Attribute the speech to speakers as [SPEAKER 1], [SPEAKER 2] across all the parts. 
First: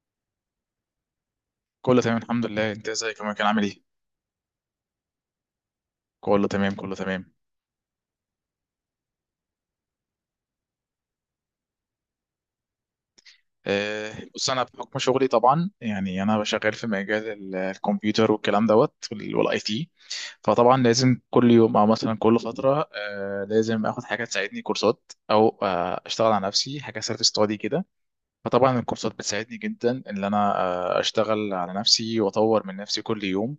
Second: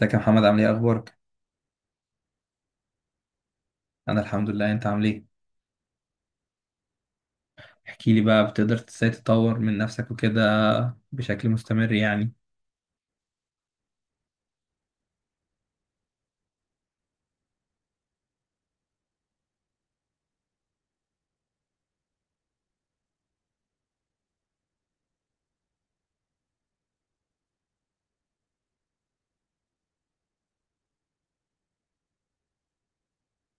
[SPEAKER 1] ازيك يا محمد، عامل ايه اخبارك؟
[SPEAKER 2] كله تمام الحمد لله، انت ازيك يا كان عامل ايه؟
[SPEAKER 1] انا الحمد لله، انت عامل ايه؟
[SPEAKER 2] كله تمام كله تمام.
[SPEAKER 1] احكي لي بقى، بتقدر ازاي تطور من نفسك وكده بشكل مستمر يعني؟
[SPEAKER 2] بص انا بحكم شغلي طبعا يعني انا شغال في مجال الكمبيوتر والكلام دوت والاي تي. فطبعا لازم كل يوم او مثلا كل فتره لازم اخد حاجه تساعدني كورسات او اشتغل على نفسي حاجه سيلف ستادي كده. فطبعا الكورسات بتساعدني جدا ان انا اشتغل على نفسي واطور من نفسي كل يوم.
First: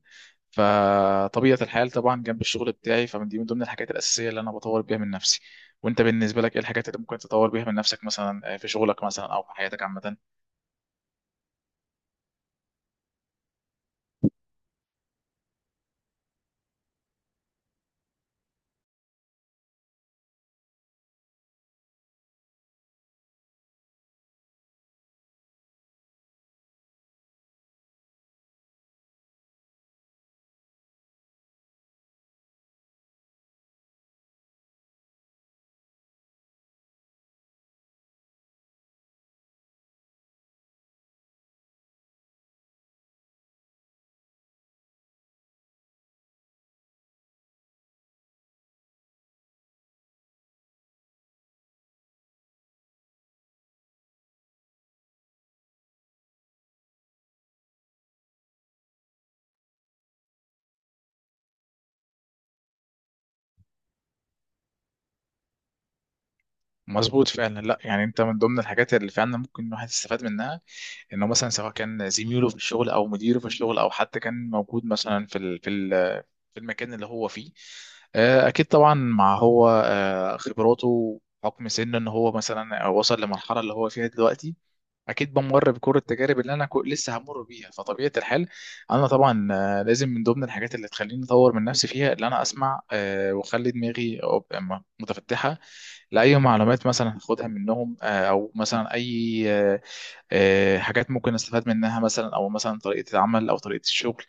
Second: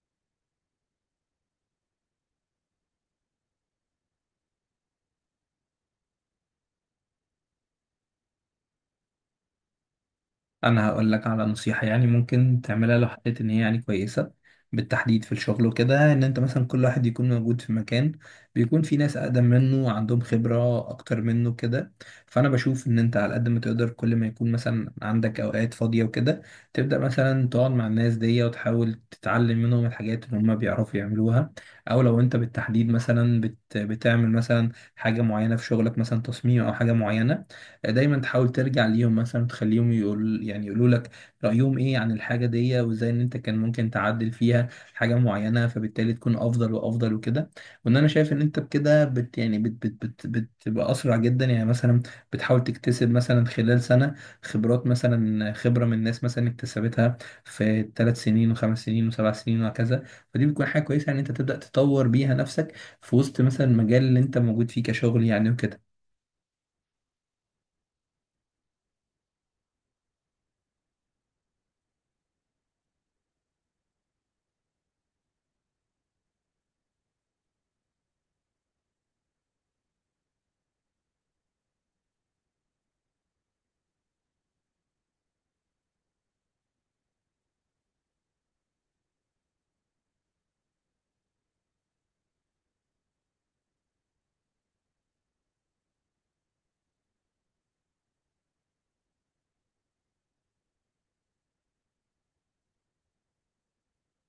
[SPEAKER 2] فطبيعة الحال طبعا جنب الشغل بتاعي فمن دي من ضمن الحاجات الأساسية اللي انا بطور بيها من نفسي. وانت بالنسبة لك ايه الحاجات اللي ممكن تطور بيها من نفسك مثلا في شغلك مثلا او في حياتك عامة؟
[SPEAKER 1] انا هقول لك على نصيحة يعني ممكن تعملها لو حسيت ان هي يعني كويسة. بالتحديد في الشغل وكده، ان انت مثلا كل واحد يكون موجود في مكان بيكون في ناس اقدم منه وعندهم خبرة اكتر منه كده، فانا بشوف ان انت على قد ما تقدر كل ما يكون مثلا عندك اوقات فاضية وكده تبدأ مثلا تقعد مع الناس دي وتحاول تتعلم منهم الحاجات اللي هم بيعرفوا يعملوها. او لو انت بالتحديد مثلا بتعمل مثلا حاجة معينة في شغلك، مثلا تصميم او حاجة معينة، دايما تحاول ترجع ليهم مثلا تخليهم يعني يقولوا لك رأيهم ايه عن الحاجة دي وازاي ان انت كان ممكن تعدل فيها حاجة معينة، فبالتالي تكون افضل وافضل وكده. وان انا شايف ان انت بكده بت يعني بت بت بت بتبقى اسرع جدا يعني. مثلا بتحاول تكتسب مثلا خلال سنة خبرات، مثلا خبرة من الناس مثلا اكتسبتها في 3 سنين وخمس سنين وسبع سنين وهكذا. فدي بتكون حاجة كويسة ان انت تبدأ تطور بيها نفسك في وسط مثلا المجال اللي انت موجود فيه كشغل يعني.
[SPEAKER 2] مظبوط فعلا، لا يعني انت من ضمن الحاجات اللي فعلا ممكن الواحد يستفاد منها انه مثلا سواء كان زميله في الشغل او مديره في الشغل او حتى كان موجود مثلا في المكان اللي هو فيه. اكيد طبعا مع هو خبراته حكم سنه ان هو مثلا وصل لمرحله اللي هو فيها دلوقتي، اكيد بمر بكل التجارب اللي انا لسه همر بيها. فطبيعه الحال انا طبعا لازم من ضمن الحاجات اللي تخليني اطور من نفسي فيها اللي انا اسمع واخلي دماغي متفتحه لاي معلومات مثلا هاخدها منهم، او مثلا اي حاجات ممكن استفاد منها مثلا او مثلا طريقه العمل او طريقه الشغل.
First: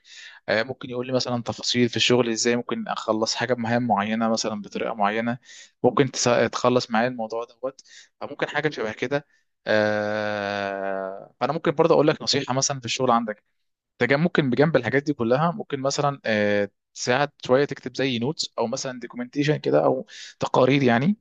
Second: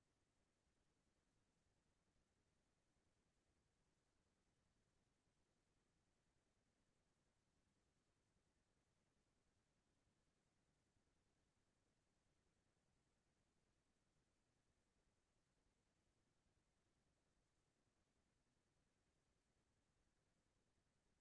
[SPEAKER 2] ممكن يقول لي مثلا تفاصيل في الشغل ازاي ممكن اخلص حاجه بمهام معينه مثلا بطريقه معينه، ممكن تخلص معايا الموضوع دوت. فممكن حاجه شبه كده. فانا ممكن برضه اقول لك نصيحه مثلا في الشغل عندك. انت ممكن بجنب الحاجات دي كلها ممكن مثلا تساعد شويه تكتب زي نوتس او مثلا دوكيومنتيشن كده او تقارير يعني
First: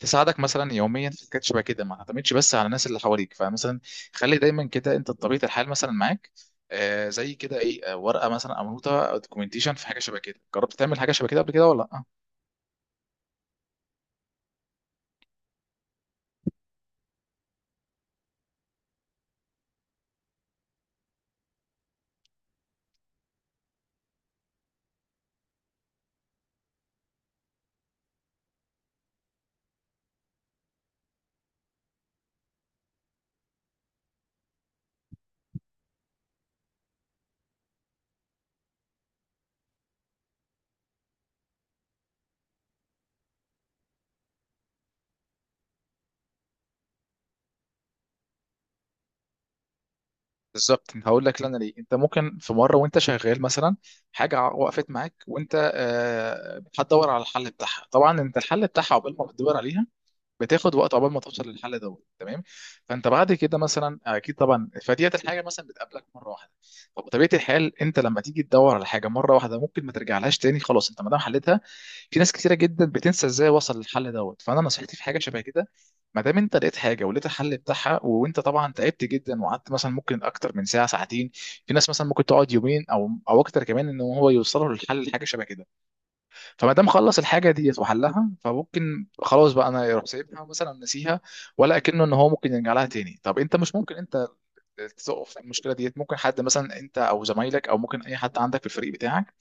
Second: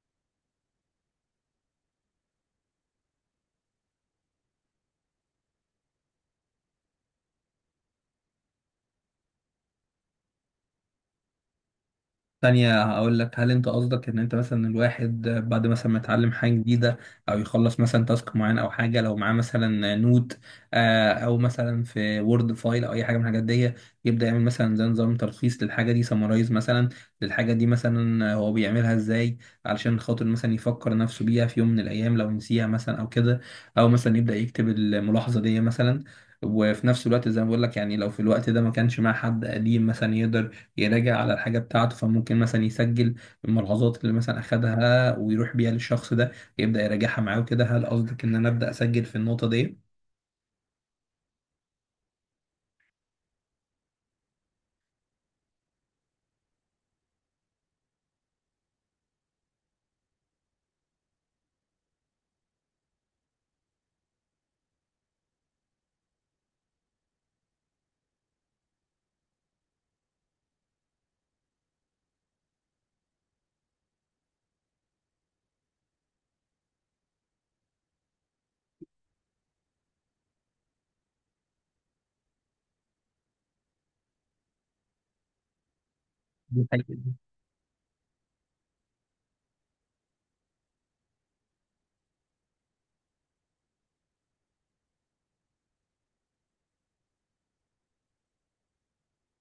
[SPEAKER 2] تساعدك مثلا يوميا في حاجات شبه كده، ما تعتمدش بس على الناس اللي حواليك. فمثلا خلي دايما كده انت طبيعه الحال مثلا معاك زي كده ايه، ورقه مثلا او نوته او دوكيومنتيشن في حاجه شبه كده. جربت تعمل حاجه شبه كده قبل كده ولا لا؟
[SPEAKER 1] تانية هقول لك، هل انت قصدك ان انت مثلا الواحد بعد مثلا ما يتعلم حاجة جديدة او يخلص مثلا تاسك معين او حاجة، لو معاه مثلا نوت او مثلا في وورد فايل او اي حاجة من الحاجات دي، يبدأ يعمل مثلا زي نظام تلخيص للحاجة دي، سمرايز مثلا للحاجة دي مثلا هو بيعملها ازاي، علشان خاطر مثلا يفكر نفسه بيها في يوم من الايام لو نسيها مثلا او كده؟ او مثلا يبدأ يكتب الملاحظة دي مثلا. وفي نفس الوقت زي ما بقول لك يعني، لو في الوقت ده ما كانش مع حد قديم مثلا يقدر يراجع على الحاجة بتاعته، فممكن مثلا يسجل الملاحظات اللي مثلا أخدها ويروح بيها للشخص ده، يبدأ يراجعها معاه وكده. هل قصدك إن أنا أبدأ أسجل في النقطة دي؟
[SPEAKER 2] بالظبط هقول لك لنا ليه. انت ممكن في مره وانت شغال مثلا حاجه وقفت معاك وانت هتدور على الحل بتاعها، طبعا انت الحل بتاعها عقبال ما بتدور عليها بتاخد وقت عقبال ما توصل للحل دوت تمام. فانت بعد كده مثلا اكيد طبعا فديت الحاجه مثلا بتقابلك مره واحده، فبطبيعه الحال انت لما تيجي تدور على حاجه مره واحده ممكن ما ترجعلهاش تاني خلاص انت ما دام حلتها. في ناس كتيره جدا بتنسى ازاي وصل للحل دوت. فانا نصيحتي في حاجه شبه كده، ما دام انت لقيت حاجه ولقيت الحل بتاعها وانت طبعا تعبت جدا وقعدت مثلا ممكن اكتر من ساعه ساعتين، في ناس مثلا ممكن تقعد يومين او اكتر كمان ان هو يوصلوا للحل حاجه شبه كده.
[SPEAKER 1] دي
[SPEAKER 2] فما
[SPEAKER 1] حاجة.
[SPEAKER 2] دام خلص الحاجه ديت وحلها، فممكن خلاص بقى انا يروح سايبها مثلا نسيها، ولا اكنه ان هو ممكن يرجع لها تاني. طب انت مش ممكن انت تقف في المشكله ديت، ممكن حد مثلا انت او زمايلك او ممكن اي حد عندك في الفريق بتاعك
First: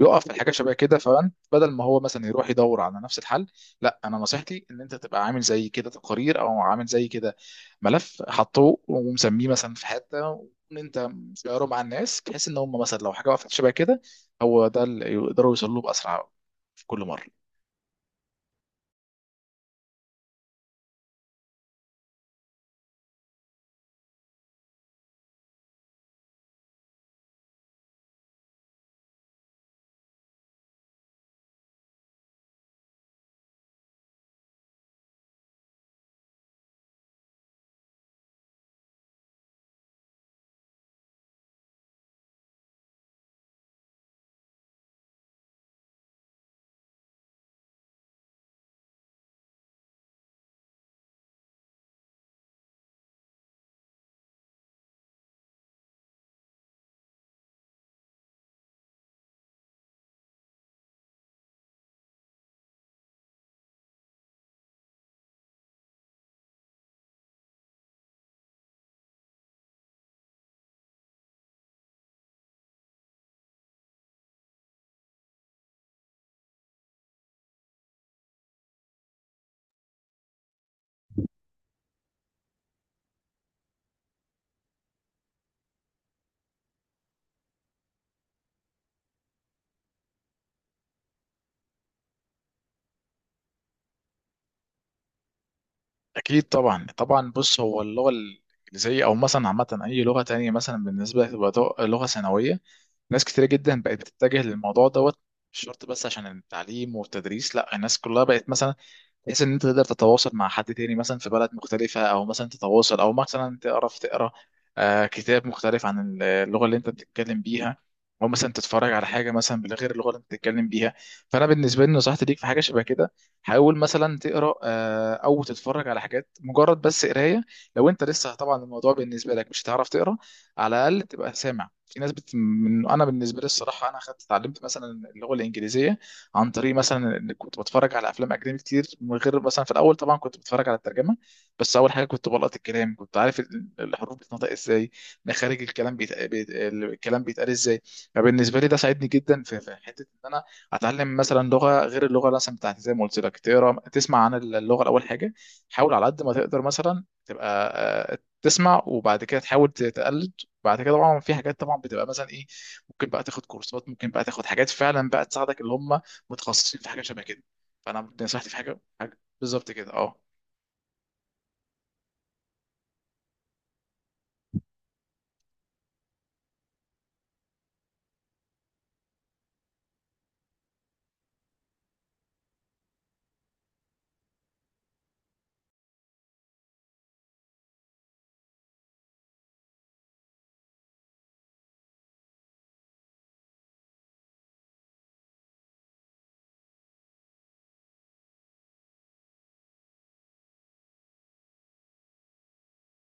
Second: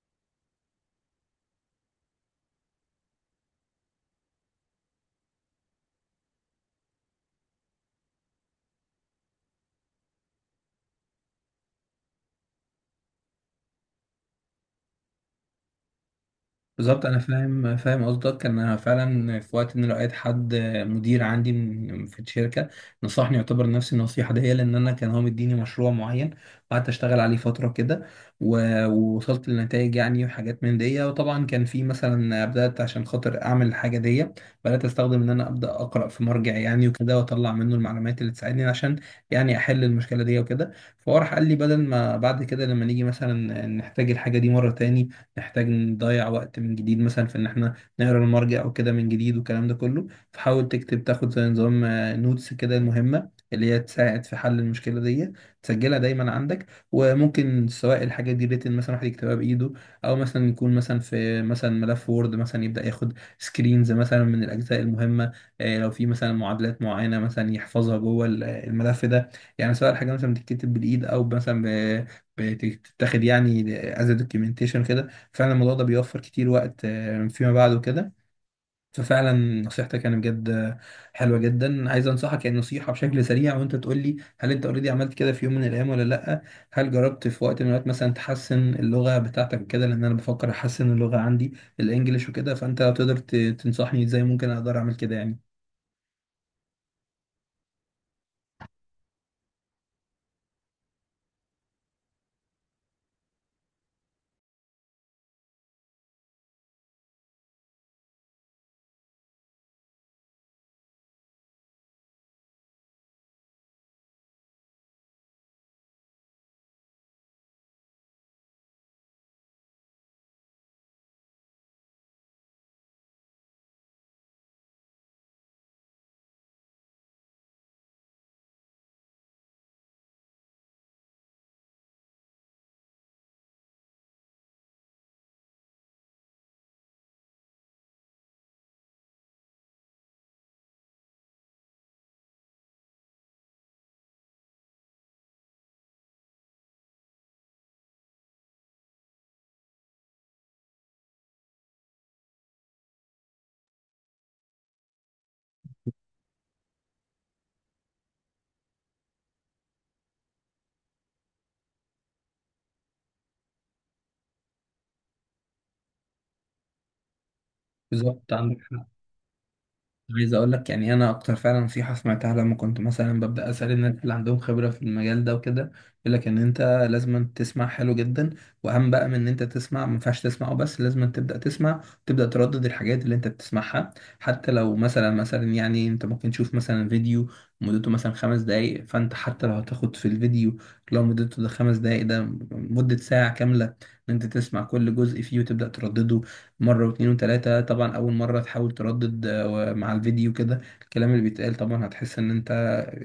[SPEAKER 2] يقف في الحاجات شبه كده، فانت بدل ما هو مثلا يروح يدور على نفس الحل، لا انا نصيحتي ان انت تبقى عامل زي كده تقارير او عامل زي كده ملف حطوه ومسميه مثلا في حته، وان انت شيره مع الناس بحيث ان هم مثلا لو حاجه وقفت شبه كده هو ده اللي يقدروا يوصلوا له باسرع في كل
[SPEAKER 1] بالظبط انا
[SPEAKER 2] مره.
[SPEAKER 1] فاهم، فاهم قصدك. انا فعلا في وقت ان لقيت حد مدير عندي في الشركه نصحني، يعتبر نفس النصيحه دي، لان انا كان هو مديني مشروع معين وقعدت اشتغل عليه فتره كده ووصلت لنتائج يعني وحاجات من دي. وطبعا كان في مثلا، بدات عشان خاطر اعمل الحاجه دي بدات استخدم ان انا ابدا اقرا في مرجع يعني وكده، واطلع منه المعلومات اللي تساعدني عشان يعني احل المشكله دي وكده. فهو راح قال لي بدل ما بعد كده لما نيجي مثلا نحتاج الحاجه دي مره تاني نحتاج نضيع وقت من جديد مثلا في ان احنا نقرا المرجع او كده من جديد والكلام ده كله، فحاول تكتب، تاخد زي نظام نوتس كده، المهمة اللي هي تساعد في حل المشكلة دي تسجلها دايما عندك. وممكن سواء الحاجة دي ريتن مثلا، واحد يكتبها بإيده، أو مثلا يكون مثلا في مثلا ملف وورد مثلا، يبدأ ياخد سكرينز مثلا من الأجزاء المهمة. لو في مثلا معادلات معينة مثلا يحفظها جوه الملف ده. يعني سواء الحاجة مثلا بتتكتب بالإيد أو مثلا ب- بتتاخد يعني از دوكيومنتيشن كده. فعلا الموضوع ده بيوفر كتير وقت فيما بعد وكده. ففعلا نصيحتك يعني بجد حلوة جدا. عايز انصحك يعني نصيحة بشكل سريع، وانت تقول لي هل انت اوريدي عملت كده في يوم من الايام ولا لا. هل جربت في وقت من الاوقات مثلا تحسن اللغة بتاعتك وكده؟ لان انا بفكر احسن اللغة عندي الانجليش وكده، فانت لو تقدر تنصحني ازاي ممكن اقدر اعمل كده يعني.
[SPEAKER 2] اكيد طبعا طبعا بص هو اللغه الانجليزيه او مثلا عامه اي لغه تانية مثلا بالنسبه تبقى لغه ثانويه، ناس كتير جدا بقت بتتجه للموضوع دوت. مش شرط بس عشان التعليم والتدريس، لا الناس كلها بقت مثلا بحيث ان انت تقدر تتواصل مع حد تاني مثلا في بلد مختلفة، او مثلا تتواصل او مثلا تعرف تقرا كتاب مختلف عن اللغة اللي انت بتتكلم بيها، او مثلا تتفرج على حاجة مثلا بغير اللغة اللي انت بتتكلم بيها. فانا بالنسبة لي نصيحتي ليك في حاجة شبه كده، حاول مثلا تقرا او تتفرج على حاجات مجرد بس قراية. لو انت لسه طبعا الموضوع بالنسبة لك مش هتعرف تقرا، على الاقل تبقى سامع. في ناس بت... من... انا بالنسبة لي الصراحة انا خدت اتعلمت مثلا اللغة الانجليزية عن طريق مثلا إن كنت بتفرج على افلام اجنبي كتير من غير مثلا، في الاول طبعا كنت بتفرج على الترجمه، بس اول حاجه كنت بلقط الكلام كنت عارف الحروف بتنطق ازاي، مخارج الكلام الكلام بيتقال ازاي. فبالنسبه لي ده ساعدني جدا في حته ان انا اتعلم مثلا لغه غير اللغه مثلا بتاعتي. زي ما قلت لك، تقرا تسمع عن اللغه الاول حاجه، حاول على قد ما تقدر مثلا تبقى تسمع وبعد كده تحاول تقلد. بعد كده طبعا في حاجات طبعا بتبقى مثلا ايه، ممكن بقى تاخد كورسات، ممكن بقى تاخد حاجات فعلا بقى تساعدك اللي هم متخصصين في حاجه شبه كده. فانا
[SPEAKER 1] بالظبط
[SPEAKER 2] نصيحتي في
[SPEAKER 1] عندك
[SPEAKER 2] حاجه
[SPEAKER 1] حق.
[SPEAKER 2] حاجه بالظبط كده اه.
[SPEAKER 1] عايز اقول لك يعني، انا اكتر فعلا نصيحه سمعتها لما كنت مثلا ببدا اسال الناس اللي عندهم خبره في المجال ده وكده، يقول لك ان انت لازم تسمع حلو جدا. واهم بقى من ان انت تسمع، ما ينفعش تسمع وبس، لازم تبدا تسمع تبدا تردد الحاجات اللي انت بتسمعها. حتى لو مثلا انت ممكن تشوف مثلا فيديو مدته مثلا 5 دقايق، فانت حتى لو هتاخد في الفيديو لو مدته ده 5 دقايق ده مده ساعه كامله ان انت تسمع كل جزء فيه وتبدا تردده مرة واتنين وتلاتة. طبعا أول مرة تحاول تردد مع الفيديو كده الكلام اللي بيتقال، طبعا هتحس إن أنت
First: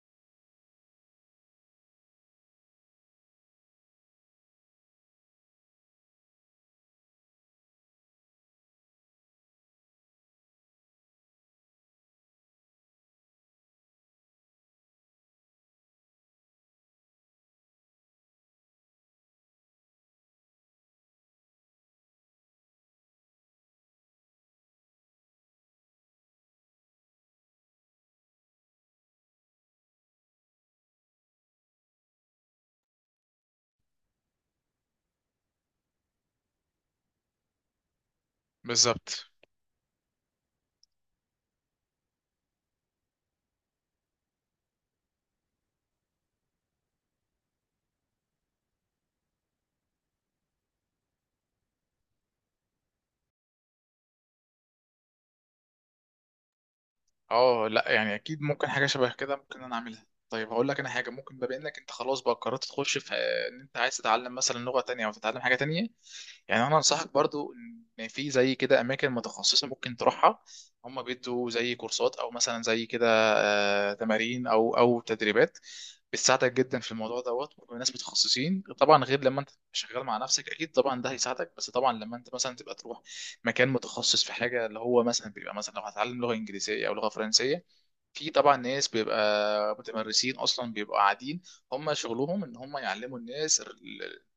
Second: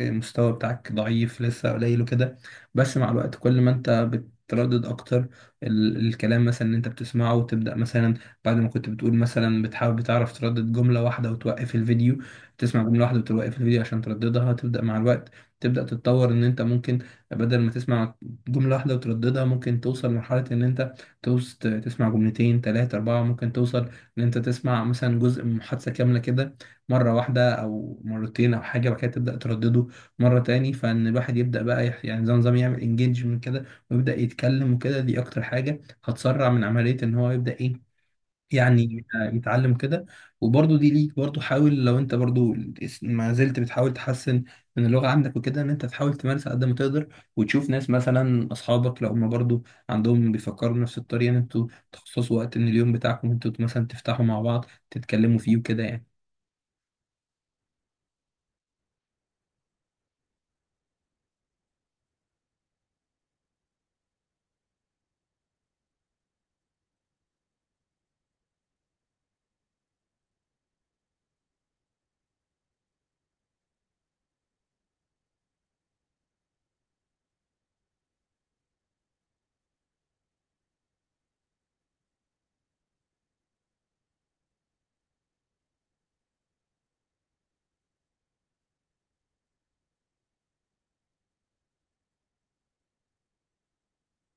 [SPEAKER 1] المستوى بتاعك ضعيف لسه قليل وكده. بس مع الوقت كل ما أنت بتردد أكتر الكلام مثلا اللي أنت بتسمعه وتبدأ مثلا، بعد ما كنت بتقول مثلا بتحاول بتعرف تردد جملة واحدة وتوقف الفيديو، تسمع جملة واحدة وتوقف الفيديو عشان ترددها، تبدأ مع الوقت تبدأ تتطور إن أنت ممكن بدل ما تسمع جملة واحدة وترددها ممكن توصل لمرحلة إن أنت تسمع جملتين تلاتة أربعة، ممكن توصل إن أنت تسمع مثلا جزء من محادثة كاملة كده مرة واحدة أو مرتين أو حاجة، بعد كده تبدأ تردده مرة تاني. فإن الواحد يبدأ بقى يعني زي نظام يعمل انجيجمنت كده ويبدأ يتكلم وكده. دي أكتر حاجة هتسرع من عملية إن هو يبدأ إيه يعني
[SPEAKER 2] بالظبط
[SPEAKER 1] يتعلم كده. وبرضه دي ليك برضه، حاول لو انت برضه ما زلت بتحاول تحسن من اللغة عندك وكده ان انت تحاول تمارس على قد ما تقدر، وتشوف ناس مثلا اصحابك لو هم برضه عندهم بيفكروا بنفس الطريقة ان انتوا تخصصوا وقت من اليوم بتاعكم انتوا مثلا تفتحوا مع بعض تتكلموا فيه وكده يعني.
[SPEAKER 2] اه، لا يعني اكيد ممكن حاجه شبه كده ممكن انا اعملها. طيب هقول لك انا حاجه، ممكن بما انك انت خلاص بقى قررت تخش في ان انت عايز تتعلم مثلا لغه تانية او تتعلم حاجه تانية، يعني انا انصحك برضو ان في زي كده اماكن متخصصه ممكن تروحها، هم بيدوا زي كورسات او مثلا زي كده تمارين او تدريبات بتساعدك جدا في الموضوع دوت. وناس متخصصين طبعا غير لما انت شغال مع نفسك، اكيد طبعا ده هيساعدك. بس طبعا لما انت مثلا تبقى تروح مكان متخصص في حاجه اللي هو مثلا بيبقى مثلا لو هتعلم لغه انجليزيه او لغه فرنسيه، في طبعا ناس بيبقى متمرسين اصلا بيبقوا قاعدين هم شغلهم ان هم يعلموا الناس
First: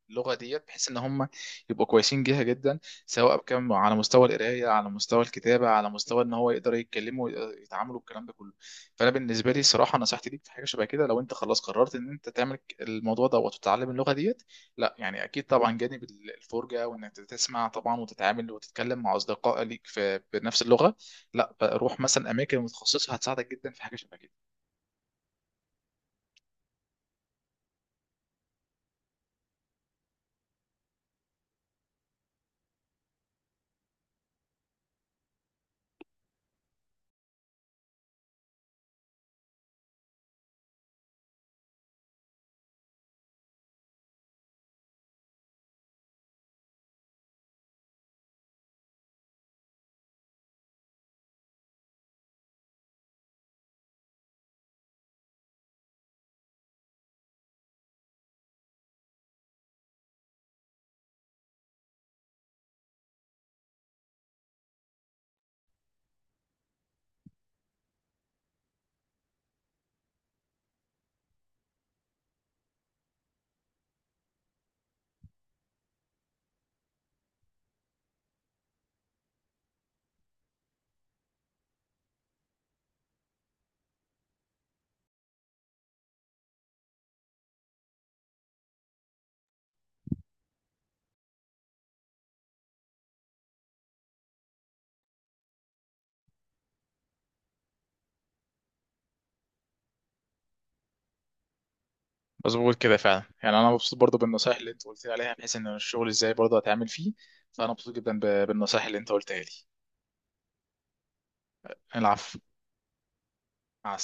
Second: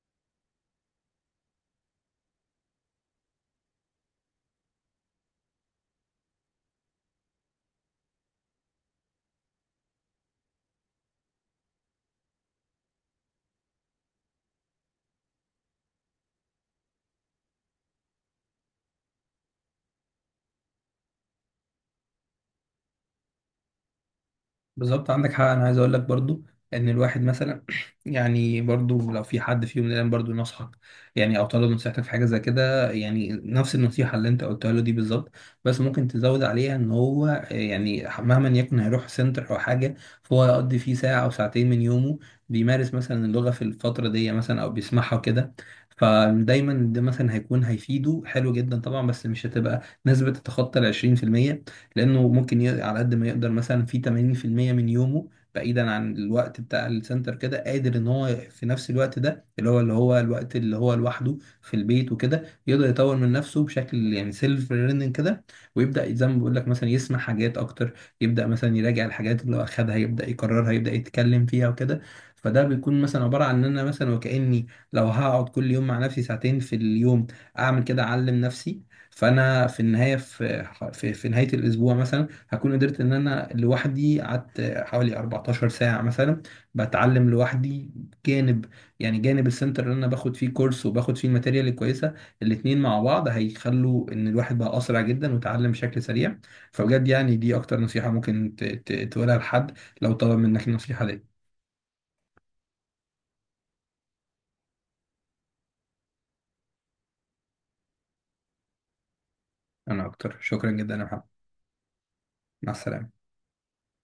[SPEAKER 2] اللغه ديت، بحيث ان هم يبقوا كويسين جيها جدا سواء بكم على مستوى القرايه، على مستوى الكتابه، على مستوى ان هو يقدر يتكلموا ويتعاملوا الكلام ده كله. فانا بالنسبه لي الصراحه نصيحتي ليك في حاجه شبه كده، لو انت خلاص قررت ان انت تعمل الموضوع ده وتتعلم اللغه ديت، لا يعني اكيد طبعا جانب الفرجه وانك تسمع طبعا وتتعامل وتتكلم مع اصدقاء ليك في بنفس اللغه، لا روح مثلا اماكن متخصصه هتساعدك جدا في حاجه شبه كده.
[SPEAKER 1] بالظبط عندك حق. انا عايز اقول لك برضو ان الواحد مثلا يعني برضو لو في حد فيهم الان برضو نصحك يعني او طلب نصيحتك في حاجه زي كده، يعني نفس النصيحه اللي انت قلتها له دي بالظبط، بس ممكن تزود عليها ان هو يعني مهما يكن هيروح سنتر او حاجه فهو يقضي فيه ساعه او ساعتين من يومه بيمارس مثلا اللغه في الفتره دي مثلا او بيسمعها وكده. فدايما ده مثلا هيكون هيفيده حلو جدا طبعا، بس مش هتبقى نسبة تتخطى ال 20%. لانه ممكن على قد ما يقدر مثلا في 80% من يومه بعيدا عن الوقت بتاع السنتر كده، قادر ان هو في نفس الوقت ده اللي هو الوقت اللي هو لوحده في البيت وكده يقدر يطور من نفسه بشكل يعني سيلف ليرنينج كده، ويبدا زي ما بقول لك مثلا يسمع حاجات اكتر، يبدا مثلا يراجع الحاجات اللي اخدها يبدا يكررها يبدا يتكلم فيها وكده. فده بيكون مثلا عباره عن ان انا مثلا وكاني لو هقعد كل يوم مع نفسي ساعتين في اليوم اعمل كده اعلم نفسي، فانا في النهايه، في نهاية الأسبوع مثلا هكون قدرت إن أنا لوحدي قعدت حوالي 14 ساعة مثلا بتعلم لوحدي، جانب يعني جانب السنتر اللي أنا باخد فيه كورس وباخد فيه الماتيريال الكويسة. الاتنين مع بعض هيخلوا إن الواحد بقى أسرع جدا وتعلم بشكل سريع. فبجد يعني دي أكتر نصيحة ممكن تقولها لحد لو طلب منك النصيحة دي.
[SPEAKER 2] مظبوط كده فعلا، يعني انا مبسوط برضو بالنصايح اللي انت قلت لي عليها بحيث ان الشغل ازاي برضو هتعمل فيه، فانا مبسوط جدا بالنصايح اللي انت قلتها لي.
[SPEAKER 1] أنا أكتر، شكرا جدا يا محمد.
[SPEAKER 2] العفو.
[SPEAKER 1] مع السلامة.
[SPEAKER 2] مع السلامه.